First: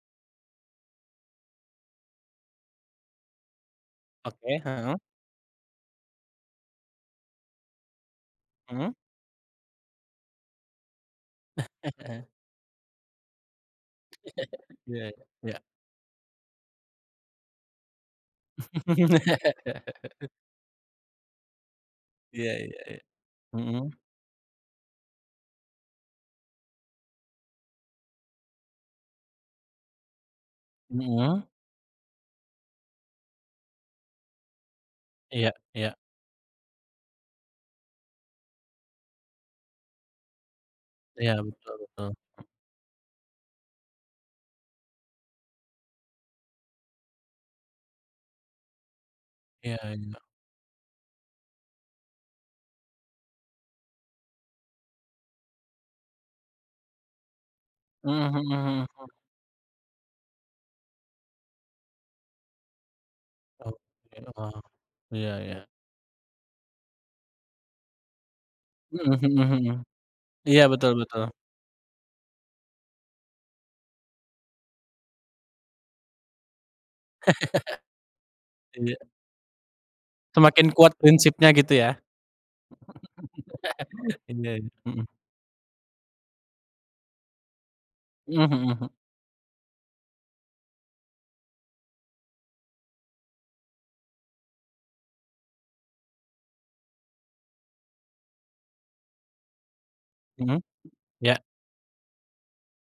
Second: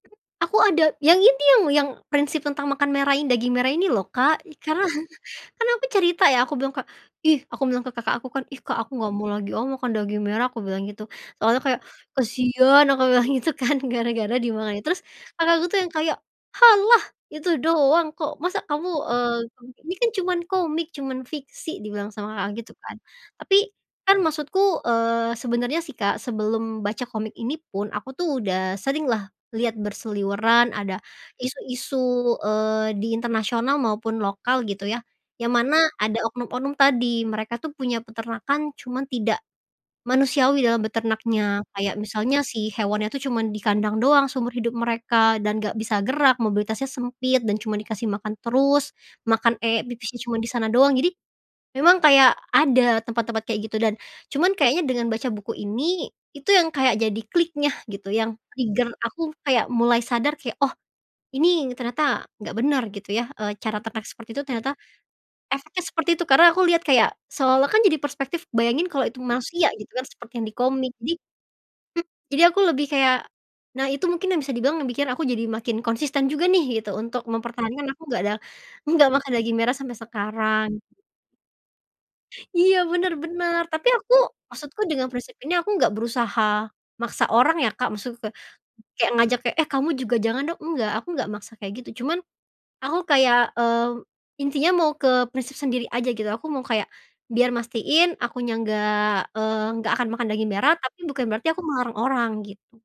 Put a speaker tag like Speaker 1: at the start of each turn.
Speaker 1: Aku ada yang ini, yang yang prinsip tentang makan merah ini, daging merah ini loh, Kak.
Speaker 2: Oke,
Speaker 1: Karena
Speaker 2: heeh.
Speaker 1: kan aku cerita ya aku bilang ke "Ih," aku bilang ke kakak aku kan "Ih, Kak
Speaker 2: Mmm.
Speaker 1: aku gak mau lagi ah makan daging merah." Aku bilang gitu. Soalnya kayak, "Kasian." Aku bilang gitu kan gara-gara di mana. Terus,
Speaker 2: Ya, ya.
Speaker 1: kakakku tuh yang kayak, "Halah, itu doang kok masa kamu, eee, ini kan cuman komik, cuman fiksi." Dibilang sama kakak
Speaker 2: Ya
Speaker 1: gitu
Speaker 2: ya
Speaker 1: kan.
Speaker 2: ya,
Speaker 1: Tapi,
Speaker 2: mhm.
Speaker 1: kan maksudku, eee, sebenarnya sih, Kak, sebelum baca komik ini pun aku tuh udah sering lah lihat berseliweran ada
Speaker 2: Mhm.
Speaker 1: isu-isu, eee, di internasional maupun lokal gitu ya, yang
Speaker 2: Iya
Speaker 1: mana
Speaker 2: iya.
Speaker 1: ada oknum-oknum tadi. Mereka tuh punya peternakan cuman tidak manusiawi dalam
Speaker 2: Iya,
Speaker 1: beternaknya,
Speaker 2: betul
Speaker 1: kayak
Speaker 2: betul.
Speaker 1: misalnya si hewannya tuh cuman di kandang doang seumur hidup mereka dan gak bisa gerak, mobilitasnya sempit, dan cuman dikasih makan terus. Makan,
Speaker 2: Iya
Speaker 1: eek, pipisnya
Speaker 2: iya.
Speaker 1: cuman di sana doang, jadi memang kayak ada tempat-tempat kayak gitu dan cuman kayaknya dengan baca buku ini, itu yang kayak jadi kliknya gitu
Speaker 2: Mmm,
Speaker 1: yang
Speaker 2: mhm
Speaker 1: trigger
Speaker 2: mhm.
Speaker 1: aku kayak mulai sadar kayak, oh, ini ternyata gak benar gitu ya, eee,
Speaker 2: Oh,
Speaker 1: cara ternak
Speaker 2: iya,
Speaker 1: seperti itu
Speaker 2: heeh.
Speaker 1: ternyata
Speaker 2: Ya ya.
Speaker 1: efeknya seperti itu karena aku lihat kayak seolah-olah kan jadi perspektif bayangin kalau
Speaker 2: Mhm
Speaker 1: itu
Speaker 2: mhm
Speaker 1: manusia
Speaker 2: mhm.
Speaker 1: gitu kan seperti yang di
Speaker 2: Ya, betul
Speaker 1: komik, jadi
Speaker 2: betul.
Speaker 1: hmm, jadi aku lebih kayak nah itu mungkin yang bisa dibilang yang bikin aku jadi makin konsisten juga nih gitu untuk mempertahankan aku nggak ada
Speaker 2: Iya.
Speaker 1: nggak makan daging merah sampai sekarang.
Speaker 2: Semakin kuat prinsipnya, gitu ya.
Speaker 1: Iya, benar benar. Tapi aku
Speaker 2: Iya, ya,
Speaker 1: maksudku
Speaker 2: mhm.
Speaker 1: dengan prinsip ini aku nggak berusaha maksa orang ya, Kak, maksudku ka
Speaker 2: Mhm mhm.
Speaker 1: kayak ngajak kayak, "Eh, kamu juga jangan dong." Enggak, aku nggak maksa kayak gitu. Cuman, aku kayak, mmm, intinya mau ke prinsip sendiri aja gitu, aku mau kayak biar mastiin akunya nggak, eee, nggak akan makan daging
Speaker 2: Mhm,
Speaker 1: merah tapi bukan
Speaker 2: ya.
Speaker 1: berarti aku melarang orang gitu.